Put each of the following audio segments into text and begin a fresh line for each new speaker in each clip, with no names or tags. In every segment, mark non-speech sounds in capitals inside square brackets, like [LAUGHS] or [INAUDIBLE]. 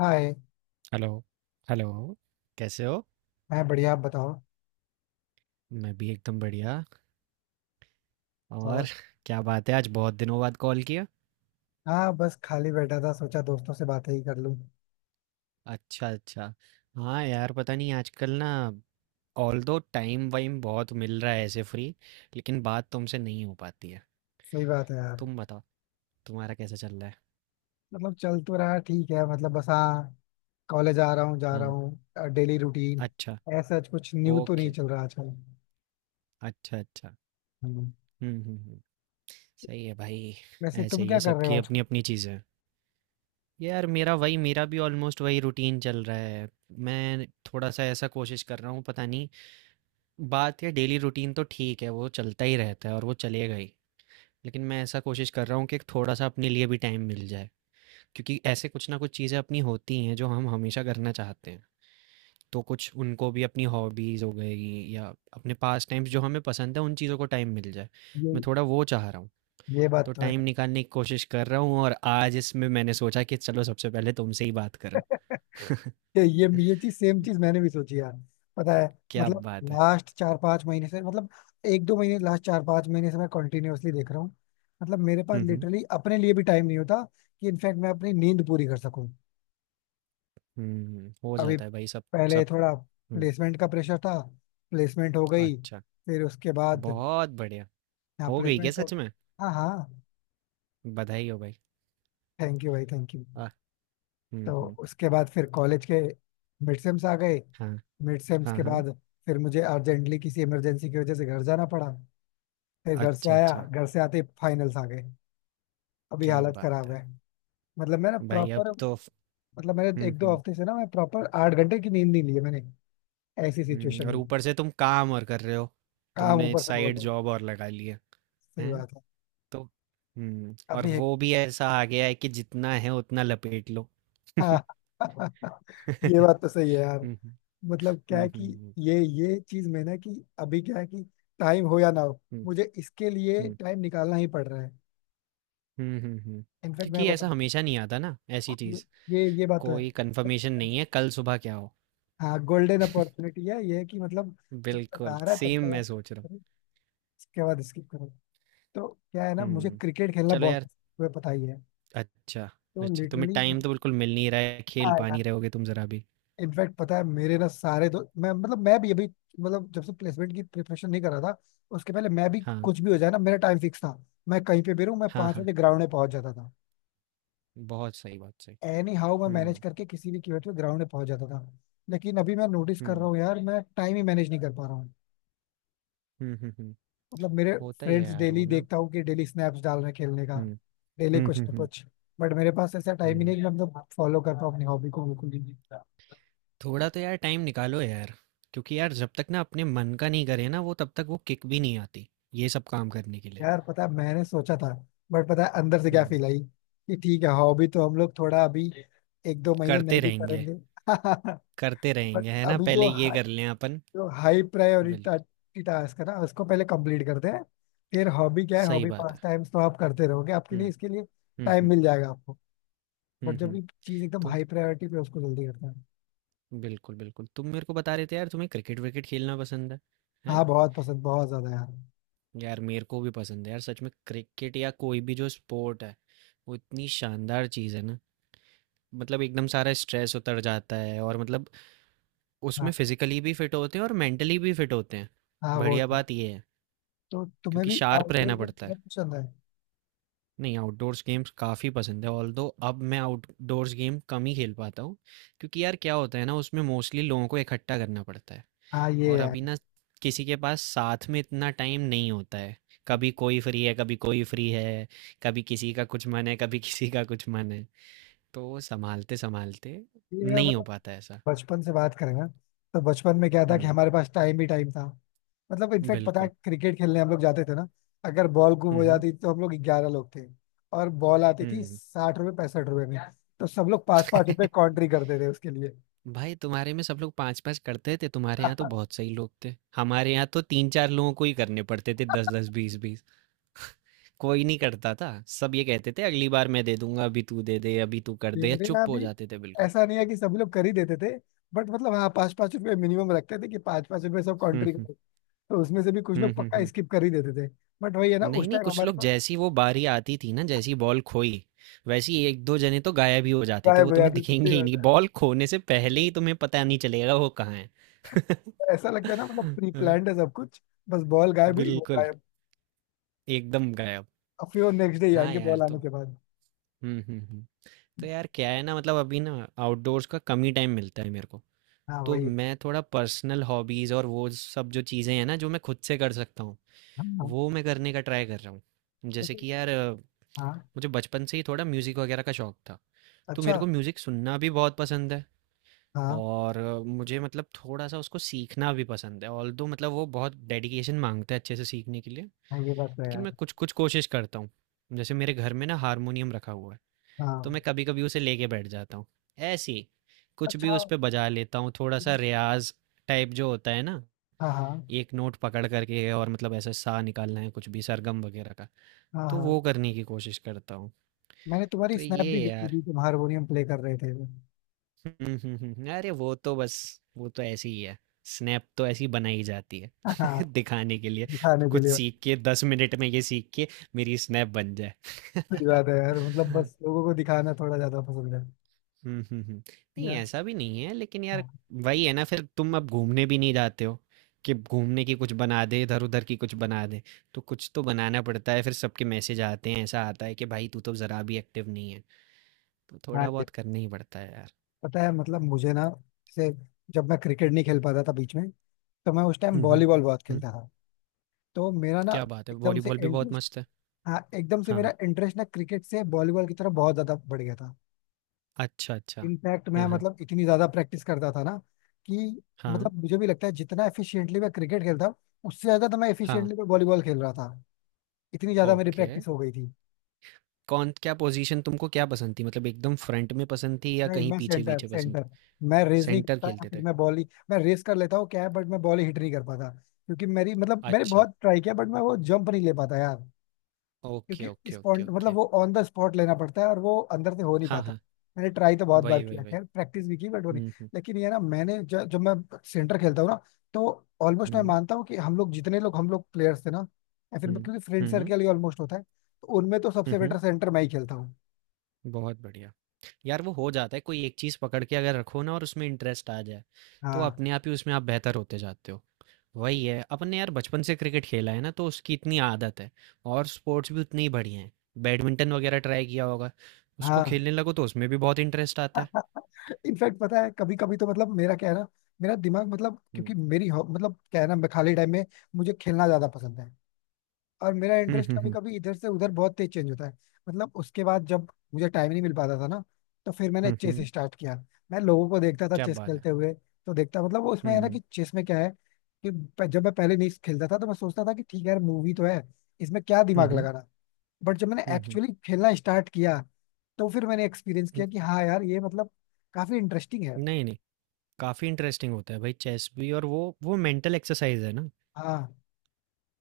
हाय।
Hello. Hello. कैसे हो?
मैं बढ़िया, आप बताओ।
मैं भी एकदम बढ़िया। और
और
[LAUGHS] क्या बात है, आज बहुत दिनों बाद कॉल किया।
हाँ बस खाली बैठा था, सोचा दोस्तों से बातें ही कर लूँ।
अच्छा, अच्छा। हाँ यार, पता नहीं आजकल ना, ऑल दो टाइम वाइम बहुत मिल रहा है ऐसे फ्री, लेकिन बात तुमसे नहीं हो पाती है।
सही बात है यार।
तुम बताओ, तुम्हारा कैसा चल रहा है?
मतलब चल तो रहा है, ठीक है, मतलब बस हाँ। कॉलेज आ रहा हूँ, जा रहा
हाँ।
हूँ, डेली रूटीन।
अच्छा।
ऐसा कुछ न्यू तो नहीं
ओके।
चल रहा आजकल।
अच्छा, अच्छा।
हम्म।
हम्म, हम्म, हम्म। सही है भाई।
वैसे
ऐसे
तुम
ही
क्या
है,
कर रहे हो
सबकी
आजकल?
अपनी अपनी चीज़ें हैं। यार मेरा भी ऑलमोस्ट वही रूटीन चल रहा है। मैं थोड़ा सा ऐसा कोशिश कर रहा हूँ, पता नहीं। बात या डेली रूटीन तो ठीक है, वो चलता ही रहता है और वो चलेगा ही। लेकिन मैं ऐसा कोशिश कर रहा हूँ कि थोड़ा सा अपने लिए भी टाइम मिल जाए, क्योंकि ऐसे कुछ ना कुछ चीज़ें अपनी होती हैं जो हम हमेशा करना चाहते हैं। तो कुछ उनको भी, अपनी हॉबीज़ हो गई या अपने पास टाइम्स जो हमें पसंद है, उन चीज़ों को टाइम मिल जाए।
ये
मैं थोड़ा वो चाह रहा हूँ।
ये बात
तो
तो है।
टाइम निकालने की कोशिश कर रहा हूँ, और आज इसमें मैंने सोचा कि चलो सबसे पहले तुमसे ही बात करूँ। [LAUGHS]
ये चीज, सेम चीज मैंने भी सोची यार, पता है।
क्या
मतलब
बात है।
लास्ट 4-5 महीने से, मतलब 1-2 महीने, लास्ट 4-5 महीने से मैं कंटिन्यूअसली देख रहा हूँ। मतलब मेरे पास
हम्म,
लिटरली अपने लिए भी टाइम नहीं होता कि इनफैक्ट मैं अपनी नींद पूरी कर सकूं।
हम्म, हम्म। हो
अभी
जाता है भाई सब।
पहले
सब।
थोड़ा
हम्म।
प्लेसमेंट का प्रेशर था। प्लेसमेंट हो गई,
अच्छा।
फिर उसके बाद
बहुत बढ़िया।
हाँ
हो गई क्या
प्लेसमेंट हो।
सच में?
हाँ हाँ।
बधाई हो भाई।
थैंक यू भाई, थैंक यू।
आ, हम्म,
तो
हम्म।
उसके बाद फिर कॉलेज के मिड सेम्स आ गए।
हाँ,
मिड सेम्स
हाँ।
के
हाँ।
बाद फिर मुझे अर्जेंटली किसी इमरजेंसी की वजह से घर जाना पड़ा। फिर घर से
अच्छा,
आया,
अच्छा।
घर से आते ही फाइनल्स आ गए। अभी
क्या
हालत
बात
खराब
है?
है। मतलब मैं ना
भाई अब
प्रॉपर,
तो,
मतलब मैंने
हम्म,
एक दो
हम्म,
हफ्ते से ना मैं प्रॉपर 8 घंटे की नींद नहीं ली है मैंने। ऐसी सिचुएशन हो
और
गई।
ऊपर से तुम काम और कर रहे हो,
काम
तुमने
ऊपर से बोल
साइड
रहा हूँ।
जॉब और लगा ली है?
सही
हैं?
बात है।
तो हम्म, और
काफी है।
वो भी ऐसा आ गया है कि जितना है उतना लपेट लो।
हाँ। [LAUGHS]
[LAUGHS]
ये
हम्म,
बात तो सही है यार। मतलब क्या है
हम्म,
कि
हम्म,
ये चीज में ना कि अभी क्या है कि टाइम हो या ना हो,
हम्म,
मुझे इसके
हम्म,
लिए टाइम निकालना ही पड़ रहा है।
हम्म,
इनफैक्ट मैं
क्योंकि ऐसा हमेशा नहीं आता ना ऐसी
बताऊँ,
चीज,
ये बात तो है।
कोई कंफर्मेशन नहीं है कल सुबह क्या हो।
हाँ गोल्डन अपॉर्चुनिटी है, ये है कि मतलब जब तक आ
बिल्कुल
रहा है तब
सेम
तक
मैं
आप
सोच रहा हूँ।
करो, उसके बाद स्किप करो। तो क्या है ना, मुझे
हुँ।
क्रिकेट खेलना
चलो
बहुत
यार।
पसंद है, तुम्हें पता ही है।
अच्छा।
तो
अच्छा, तुम्हें
लिटरली
टाइम
मतलब
तो बिल्कुल मिल नहीं रहा है, खेल
हाँ
पा
यार
नहीं रहे होगे तुम ज़रा भी।
इनफैक्ट पता है, मेरे ना सारे दो मैं मतलब मैं भी अभी, मतलब जब से प्लेसमेंट की प्रिपरेशन नहीं कर रहा था उसके पहले, मैं भी
हाँ,
कुछ भी हो जाए ना मेरा टाइम फिक्स था। मैं कहीं पे भी रहूं, मैं
हाँ,
पांच
हाँ,
बजे ग्राउंड में पहुंच जाता था।
बहुत सही, बहुत सही।
एनी हाउ मैं मैनेज
हुँ,
करके किसी भी कीमत पे ग्राउंड में पहुंच जाता था। लेकिन अभी मैं नोटिस कर रहा
हुँ,
हूँ यार मैं टाइम ही मैनेज नहीं कर पा रहा हूँ।
हुँ, हुँ, हुँ।
मतलब मेरे
होता ही है
फ्रेंड्स,
यार वो
डेली
ना।
देखता हूँ कि डेली स्नैप्स डाल रहे हैं खेलने का,
हुँ,
डेली
हुँ,
कुछ
हुँ,
ना
हुँ,
कुछ। बट मेरे पास ऐसा टाइम ही
हुँ।
नहीं कि मैं मतलब फॉलो कर पाऊँ अपनी हॉबी को बिल्कुल भी।
थोड़ा तो यार टाइम निकालो यार, क्योंकि यार जब तक ना अपने मन का नहीं करें ना वो, तब तक वो किक भी नहीं आती, ये सब काम करने के लिए।
यार पता है मैंने सोचा था, बट पता है अंदर से क्या
हुँ,
फील आई कि ठीक है हॉबी तो हम लोग थोड़ा अभी 1-2 महीने नहीं
करते
भी
रहेंगे,
करेंगे। [LAUGHS]
करते
बट
रहेंगे है ना,
अभी
पहले ये कर लें अपन।
जो हाई
बिल्कुल,
प्रायोरिटी टास्क है ना उसको पहले कंप्लीट करते हैं। फिर हॉबी क्या है,
सही
हॉबी
बात
पास
है।
टाइम्स तो आप करते रहोगे, आपके लिए
हुँ,
इसके लिए
हुँ,
टाइम
हुँ,
मिल जाएगा आपको। बट
हुँ,
जब
हुँ।
ये चीज एकदम
तो
हाई प्रायोरिटी पे है, उसको जल्दी करते हैं।
बिल्कुल, बिल्कुल। तुम मेरे को बता रहे थे यार, तुम्हें क्रिकेट-विकेट खेलना पसंद है, हैं?
हाँ बहुत पसंद, बहुत ज्यादा यार।
यार मेरे को भी पसंद है यार, सच में क्रिकेट या कोई भी जो स्पोर्ट है, वो इतनी शानदार चीज़ है ना, मतलब एकदम सारा स्ट्रेस उतर जाता है, और मतलब
हाँ
उसमें फिज़िकली भी फिट होते हैं और मेंटली भी फिट होते हैं।
हाँ वो
बढ़िया
तो।
बात ये है,
तो तुम्हें
क्योंकि
भी
शार्प
आउटडोर
रहना
गेम
पड़ता है।
बहुत पसंद है।
नहीं, आउटडोर्स गेम्स काफ़ी पसंद है, ऑल्दो अब मैं आउटडोर्स गेम कम ही खेल पाता हूँ, क्योंकि यार क्या होता है ना, उसमें मोस्टली लोगों को इकट्ठा करना पड़ता है।
हाँ ये
और
यार,
अभी ना किसी के पास साथ में इतना टाइम नहीं होता है, कभी कोई फ्री है कभी कोई फ्री है, कभी किसी का कुछ मन है, कभी [LAUGHS] किसी का कुछ मन है, तो वो संभालते संभालते
ये है,
नहीं हो
मतलब
पाता ऐसा।
बचपन से बात करें ना, तो बचपन में क्या था कि
हम्म।
हमारे पास टाइम ही टाइम था। मतलब इनफैक्ट पता है,
बिल्कुल।
क्रिकेट खेलने हम लोग जाते थे ना, अगर बॉल गुम हो
हम्म,
जाती, तो हम लोग 11 लोग थे और बॉल आती थी
हम्म।
60 रुपए 65 रुपए में, तो सब लोग पाँच पाँच रुपए
[LAUGHS]
कॉन्ट्री करते थे उसके लिए।
भाई, तुम्हारे में सब लोग पाँच पाँच करते थे? तुम्हारे
[LAUGHS]
यहाँ तो
हाँ,
बहुत सही लोग थे, हमारे यहाँ तो तीन चार लोगों को ही करने पड़ते थे दस दस बीस बीस। [LAUGHS] कोई नहीं करता था, सब ये कहते थे अगली बार मैं दे दूंगा, अभी तू दे दे, अभी तू कर दे, या
मेरे यहाँ
चुप हो
भी
जाते थे बिल्कुल।
ऐसा नहीं है कि सभी लोग कर ही देते थे, बट मतलब हाँ पाँच पाँच रुपए मिनिमम रखते थे कि पाँच पाँच रुपए सब
हम्म,
कॉन्ट्री।
हम्म,
तो उसमें से भी कुछ
हम्म,
लोग पक्का
हम्म।
स्किप कर ही देते थे। बट वही है ना,
नहीं,
उस
नहीं,
टाइम
कुछ
हमारे
लोग
पास।
जैसी वो बारी आती थी ना, जैसी बॉल खोई, वैसे ही 1-2 जने तो गायब ही हो जाते थे,
गायब
वो
हो
तुम्हें [LAUGHS]
जाती थी, सही
दिखेंगे ही
बात
नहीं,
है।
बॉल खोने से पहले ही तुम्हें पता नहीं चलेगा वो कहाँ है। [LAUGHS]
ऐसा लगता है ना मतलब प्री
हाँ,
प्लान्ड है सब कुछ, बस बॉल गायब हुई वो
बिल्कुल,
गायब।
एकदम गायब।
अब फिर वो नेक्स्ट डे
हाँ
आएंगे
यार,
बॉल आने
तो
के बाद।
हुँ, हुँ, हुँ। तो यार क्या है ना, मतलब अभी ना आउटडोर्स का कम ही टाइम मिलता है मेरे को,
हाँ
तो
वही है।
मैं थोड़ा पर्सनल हॉबीज़ और वो सब जो चीज़ें हैं ना, जो मैं खुद से कर सकता हूँ,
हाँ हाँ।
वो मैं करने का ट्राई कर रहा हूँ। जैसे
ऐसे-
कि यार
हाँ,
मुझे बचपन से ही थोड़ा म्यूज़िक वगैरह का शौक था। तो
अच्छा।
मेरे को म्यूज़िक सुनना भी बहुत पसंद है,
हाँ
और मुझे मतलब थोड़ा-सा उसको सीखना भी पसंद है। ऑल्दो मतलब वो बहुत डेडिकेशन माँगता है अच्छे से सीखने के लिए,
हाँ। ये बात तो है
लेकिन
यार।
मैं कुछ-कुछ कोशिश करता हूँ। जैसे मेरे घर में ना हारमोनियम रखा हुआ है, तो
हाँ,
मैं कभी-कभी उसे लेके बैठ जाता हूँ। ऐसे ही, कुछ भी
अच्छा।
उस पे बजा लेता हूँ, थोड़ा-सा रियाज़ टाइप जो होता है ना,
हाँ हाँ।
एक नोट पकड़ करके, और मतलब ऐसे सा निकालना है कुछ भी सरगम वगैरह का,
हाँ
तो
हाँ।
वो करने की कोशिश करता हूँ।
मैंने तुम्हारी
तो
स्नैप
ये
भी
है
देखी
यार।
थी, तुम हारमोनियम प्ले कर रहे थे।
हुँ, हुँ, हुँ, हुँ। अरे वो तो ऐसी ही है। स्नैप तो ऐसी बनाई जाती है
हाँ,
[LAUGHS] दिखाने के लिए।
दिखाने के
कुछ
लिए।
सीख के 10 मिनट में ये सीख के मेरी स्नैप बन जाए।
सही
[LAUGHS]
बात है यार, मतलब बस लोगों को दिखाना थोड़ा ज्यादा पसंद है।
हुँ, हुँ, हुँ। नहीं,
या
ऐसा भी नहीं है लेकिन यार,
हाँ।
वही है ना, फिर तुम अब घूमने भी नहीं जाते हो कि घूमने की कुछ बना दे, इधर-उधर की कुछ बना दे। तो कुछ तो बनाना पड़ता है, फिर सबके मैसेज आते हैं, ऐसा आता है कि भाई तू तो ज़रा भी एक्टिव नहीं है। तो
हाँ।
थोड़ा बहुत करना ही पड़ता है यार।
पता है मतलब मुझे ना, जैसे जब मैं क्रिकेट नहीं खेल पाता था बीच में, तो मैं उस टाइम
हुँ, हुँ,
वॉलीबॉल बहुत
हुँ।
खेलता था। तो मेरा ना
क्या बात है!
एकदम से
वॉलीबॉल भी बहुत
इंटरेस्ट,
मस्त है।
हाँ एकदम से
हाँ,
मेरा इंटरेस्ट ना क्रिकेट से वॉलीबॉल की तरफ बहुत ज्यादा बढ़ गया था।
अच्छा, अच्छा।
इनफैक्ट मैं
हाँ, हाँ।
मतलब इतनी ज्यादा प्रैक्टिस करता था ना कि,
हाँ,
मतलब मुझे भी लगता है, जितना एफिशिएंटली मैं क्रिकेट खेलता हूँ उससे ज्यादा तो मैं
हाँ,
एफिशिएंटली वॉलीबॉल खेल रहा था। इतनी ज्यादा मेरी
ओके।
प्रैक्टिस हो गई थी।
कौन क्या पोज़ीशन तुमको क्या पसंद थी? मतलब एकदम फ्रंट में पसंद थी, या
नहीं
कहीं
मैं सेंटर,
पीछे-पीछे पसंद
सेंटर।
थी?
मैं रेस नहीं
सेंटर
करता, या
खेलते
फिर
थे?
मैं बॉल ही, मैं रेस कर लेता हूँ क्या है, बट मैं बॉल ही हिट नहीं कर पाता क्योंकि मेरी मतलब, मैंने
अच्छा,
बहुत ट्राई किया बट मैं वो जंप नहीं ले पाता यार।
ओके,
क्योंकि
ओके, ओके,
स्पॉट मतलब
ओके।
वो ऑन द स्पॉट लेना पड़ता है और वो अंदर से हो नहीं
हाँ,
पाता।
हाँ।
मैंने ट्राई तो बहुत बार
वही, वही,
किया,
वही।
खैर प्रैक्टिस भी की, बट वो नहीं।
हुँ, हुँ।
लेकिन ये ना, जब मैं सेंटर खेलता हूँ ना, तो
हुँ,
ऑलमोस्ट मैं
हुँ।
मानता हूँ कि हम लोग जितने लोग, हम लोग प्लेयर्स थे ना, या फिर क्योंकि फ्रेंड
हुँ, हुँ।
सर्कल ही ऑलमोस्ट होता है, तो उनमें तो
हुँ,
सबसे बेटर
हुँ।
सेंटर मैं ही खेलता हूँ।
बहुत बढ़िया। यार वो हो जाता है, कोई एक चीज़ पकड़ के अगर रखो ना और उसमें इंटरेस्ट आ जाए, तो
हाँ
अपने आप ही उसमें आप बेहतर होते जाते हो। वही है, अपन ने यार बचपन से क्रिकेट खेला है ना, तो उसकी इतनी आदत है। और स्पोर्ट्स भी उतनी ही बढ़िया हैं, बैडमिंटन वगैरह ट्राई किया होगा, उसको
हाँ।
खेलने लगो तो उसमें भी बहुत इंटरेस्ट आता है।
इनफैक्ट पता है कभी कभी तो मतलब मेरा क्या है ना, मेरा दिमाग मतलब,
हम्म,
क्योंकि मतलब क्या है ना, मैं खाली टाइम में मुझे खेलना ज्यादा पसंद है, और मेरा
हम्म,
इंटरेस्ट
हम्म,
कभी
हम्म,
कभी इधर से उधर बहुत तेज चेंज होता है। मतलब उसके बाद जब मुझे टाइम नहीं मिल पाता था ना, तो फिर मैंने
हम्म,
चेस
हम्म,
स्टार्ट किया। मैं लोगों को देखता था
क्या
चेस
बात है।
खेलते हुए, तो देखता मतलब वो उसमें है ना
हम्म,
कि चेस में क्या है कि जब मैं पहले नहीं खेलता था, तो मैं सोचता था कि ठीक है यार, मूवी तो है, इसमें क्या
हम्म,
दिमाग
हम्म,
लगाना। बट जब मैंने
हम्म,
एक्चुअली खेलना स्टार्ट किया, तो फिर मैंने एक्सपीरियंस किया
हम्म।
कि हाँ यार, ये मतलब काफी इंटरेस्टिंग है।
नहीं, नहीं, काफ़ी इंटरेस्टिंग होता है भाई चेस भी, और वो मेंटल एक्सरसाइज है ना।
हाँ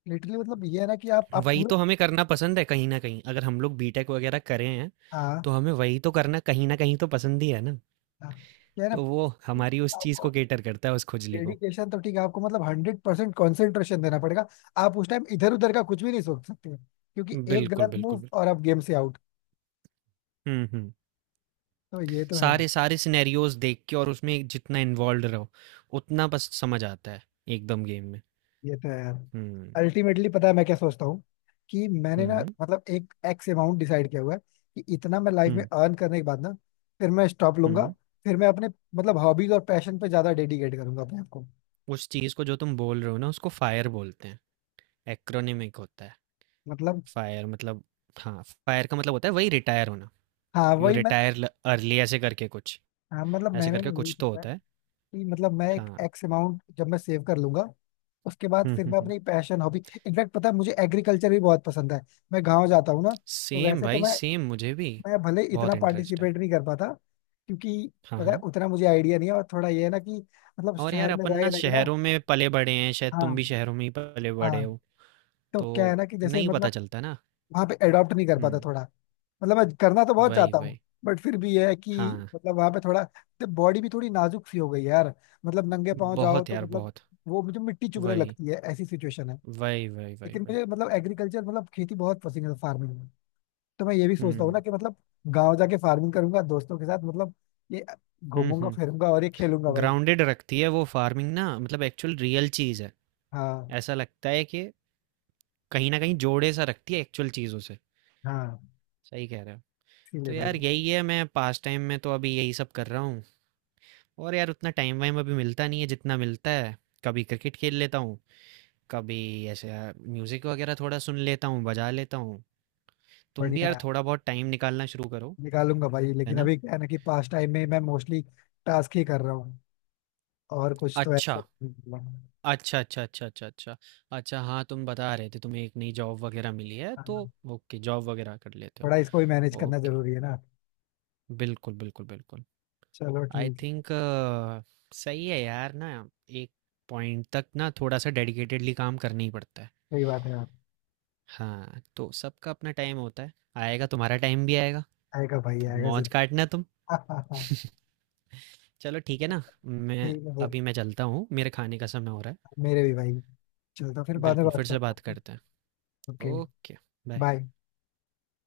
लिटरली, मतलब ये है ना कि आप
वही
पूरा।
तो हमें करना पसंद है कहीं ना कहीं, अगर हम लोग बीटेक वगैरह करे हैं,
हाँ
तो हमें वही तो करना कहीं ना कहीं तो पसंद ही है ना,
हाँ। क्या है ना,
तो वो हमारी उस चीज़
आपको
को केटर करता है, उस खुजली को।
डेडिकेशन तो ठीक है, आपको मतलब 100% कॉन्सेंट्रेशन देना पड़ेगा, आप उस टाइम इधर उधर का कुछ भी नहीं सोच सकते, क्योंकि एक
बिल्कुल,
गलत
बिल्कुल,
मूव
बिल्कुल।
और आप गेम से आउट।
हम्म, हम्म।
तो ये तो है।
सारे सारे सिनेरियोज देख के, और उसमें जितना इन्वॉल्व रहो, उतना बस समझ आता है एकदम गेम में।
ये तो है यार।
हम्म,
अल्टीमेटली पता है मैं क्या सोचता हूँ कि मैंने ना,
हम्म,
मतलब एक एक्स अमाउंट डिसाइड किया हुआ है कि इतना मैं लाइफ में
हम्म,
अर्न करने के बाद ना, फिर मैं स्टॉप लूंगा।
हम्म।
फिर मैं अपने मतलब हॉबीज और पैशन पे ज्यादा डेडिकेट करूंगा अपने आप को।
उस चीज़ को जो तुम बोल रहे हो ना, उसको फायर बोलते हैं, एक्रोनिमिक होता है।
मतलब
फायर मतलब, हाँ, फायर का मतलब होता है वही रिटायर होना।
हाँ
यू
वही मैं,
रिटायर अर्ली, ऐसे करके कुछ,
हाँ मतलब
ऐसे
मैंने ना
करके
यही
कुछ तो
सोचा है
होता है।
कि मतलब मैं एक
हाँ।
एक्स अमाउंट जब मैं सेव कर लूंगा, उसके बाद
हम्म,
फिर
हम्म,
मैं
हम्म।
अपनी पैशन हॉबी, इनफैक्ट पता है मुझे एग्रीकल्चर भी बहुत पसंद है। मैं गाँव जाता हूँ ना, तो
सेम
वैसे तो
भाई
मैं
सेम, मुझे भी
मैं भले इतना
बहुत इंटरेस्ट है।
पार्टिसिपेट नहीं कर पाता क्योंकि
हाँ,
पता है
हाँ।
उतना मुझे आइडिया नहीं है, और थोड़ा ये है ना कि मतलब
और यार,
शहर में
अपन
रहे
ना
ना कि ना।
शहरों में पले बड़े हैं, शायद तुम
हाँ।
भी शहरों में ही पले बड़े
हाँ।
हो,
तो
तो
क्या है ना कि जैसे
नहीं पता
मतलब
चलता ना।
वहाँ पे एडॉप्ट नहीं कर पाता
हम्म।
थोड़ा, मतलब मैं करना तो बहुत
वही,
चाहता हूँ,
वही।
बट फिर भी ये है कि
हाँ,
मतलब वहाँ पे थोड़ा बॉडी भी थोड़ी नाजुक सी हो गई है यार। मतलब नंगे पाँव जाओ
बहुत
तो
यार
मतलब
बहुत।
वो मुझे मिट्टी चुभने
वही,
लगती है, ऐसी सिचुएशन है।
वही, वही, वही,
लेकिन
वही।
मुझे मतलब एग्रीकल्चर, मतलब खेती बहुत पसंद है, फार्मिंग। तो मैं ये भी सोचता हूँ ना
हम्म,
कि मतलब गाँव जाके फार्मिंग करूंगा दोस्तों के साथ, मतलब ये
हम्म,
घूमूंगा
हम्म।
फिरूंगा और ये खेलूंगा भाई।
ग्राउंडेड रखती है वो फार्मिंग ना, मतलब एक्चुअल रियल चीज़ है,
हाँ
ऐसा लगता है कि कहीं ना कहीं जोड़े सा रखती है एक्चुअल चीज़ों से।
हाँ।
सही कह रहे हो। तो
इसीलिए भाई।
यार यही है, मैं पास टाइम में तो अभी यही सब कर रहा हूँ, और यार उतना टाइम वाइम अभी मिलता नहीं है, जितना मिलता है कभी क्रिकेट खेल लेता हूँ, कभी ऐसे यार म्यूजिक वगैरह थोड़ा सुन लेता हूँ, बजा लेता हूँ। तुम भी
बढ़िया
यार
है,
थोड़ा बहुत टाइम निकालना शुरू करो,
निकालूंगा भाई,
है
लेकिन
ना।
अभी क्या है ना कि पास टाइम में मैं मोस्टली टास्क ही कर रहा हूँ, और कुछ तो
अच्छा,
ऐसा नहीं हुआ।
अच्छा, अच्छा, अच्छा, अच्छा, अच्छा, अच्छा। हाँ, तुम बता रहे थे तुम्हें एक नई जॉब वगैरह मिली है, तो
हाँ,
ओके, जॉब वगैरह कर लेते हो।
थोड़ा इसको भी मैनेज करना
ओके,
जरूरी है ना।
बिल्कुल, बिल्कुल, बिल्कुल।
चलो
आई
ठीक।
थिंक सही है यार ना, एक पॉइंट तक ना थोड़ा सा डेडिकेटेडली काम करना ही पड़ता है।
सही बात है यार।
हाँ, तो सबका अपना टाइम होता है, आएगा, तुम्हारा टाइम भी आएगा।
आएगा भाई, आएगा
मौज काटना तुम।
जरूर। [LAUGHS]
[LAUGHS] चलो ठीक है ना। मैं
ठीक है फिर,
अभी मैं चलता हूँ, मेरे खाने का समय हो रहा
मेरे भी भाई, चलो तो फिर
है।
बाद में
बिल्कुल,
बात
फिर से
करता
बात
हूँ।
करते हैं।
ओके।
ओके। बाय।
बाय।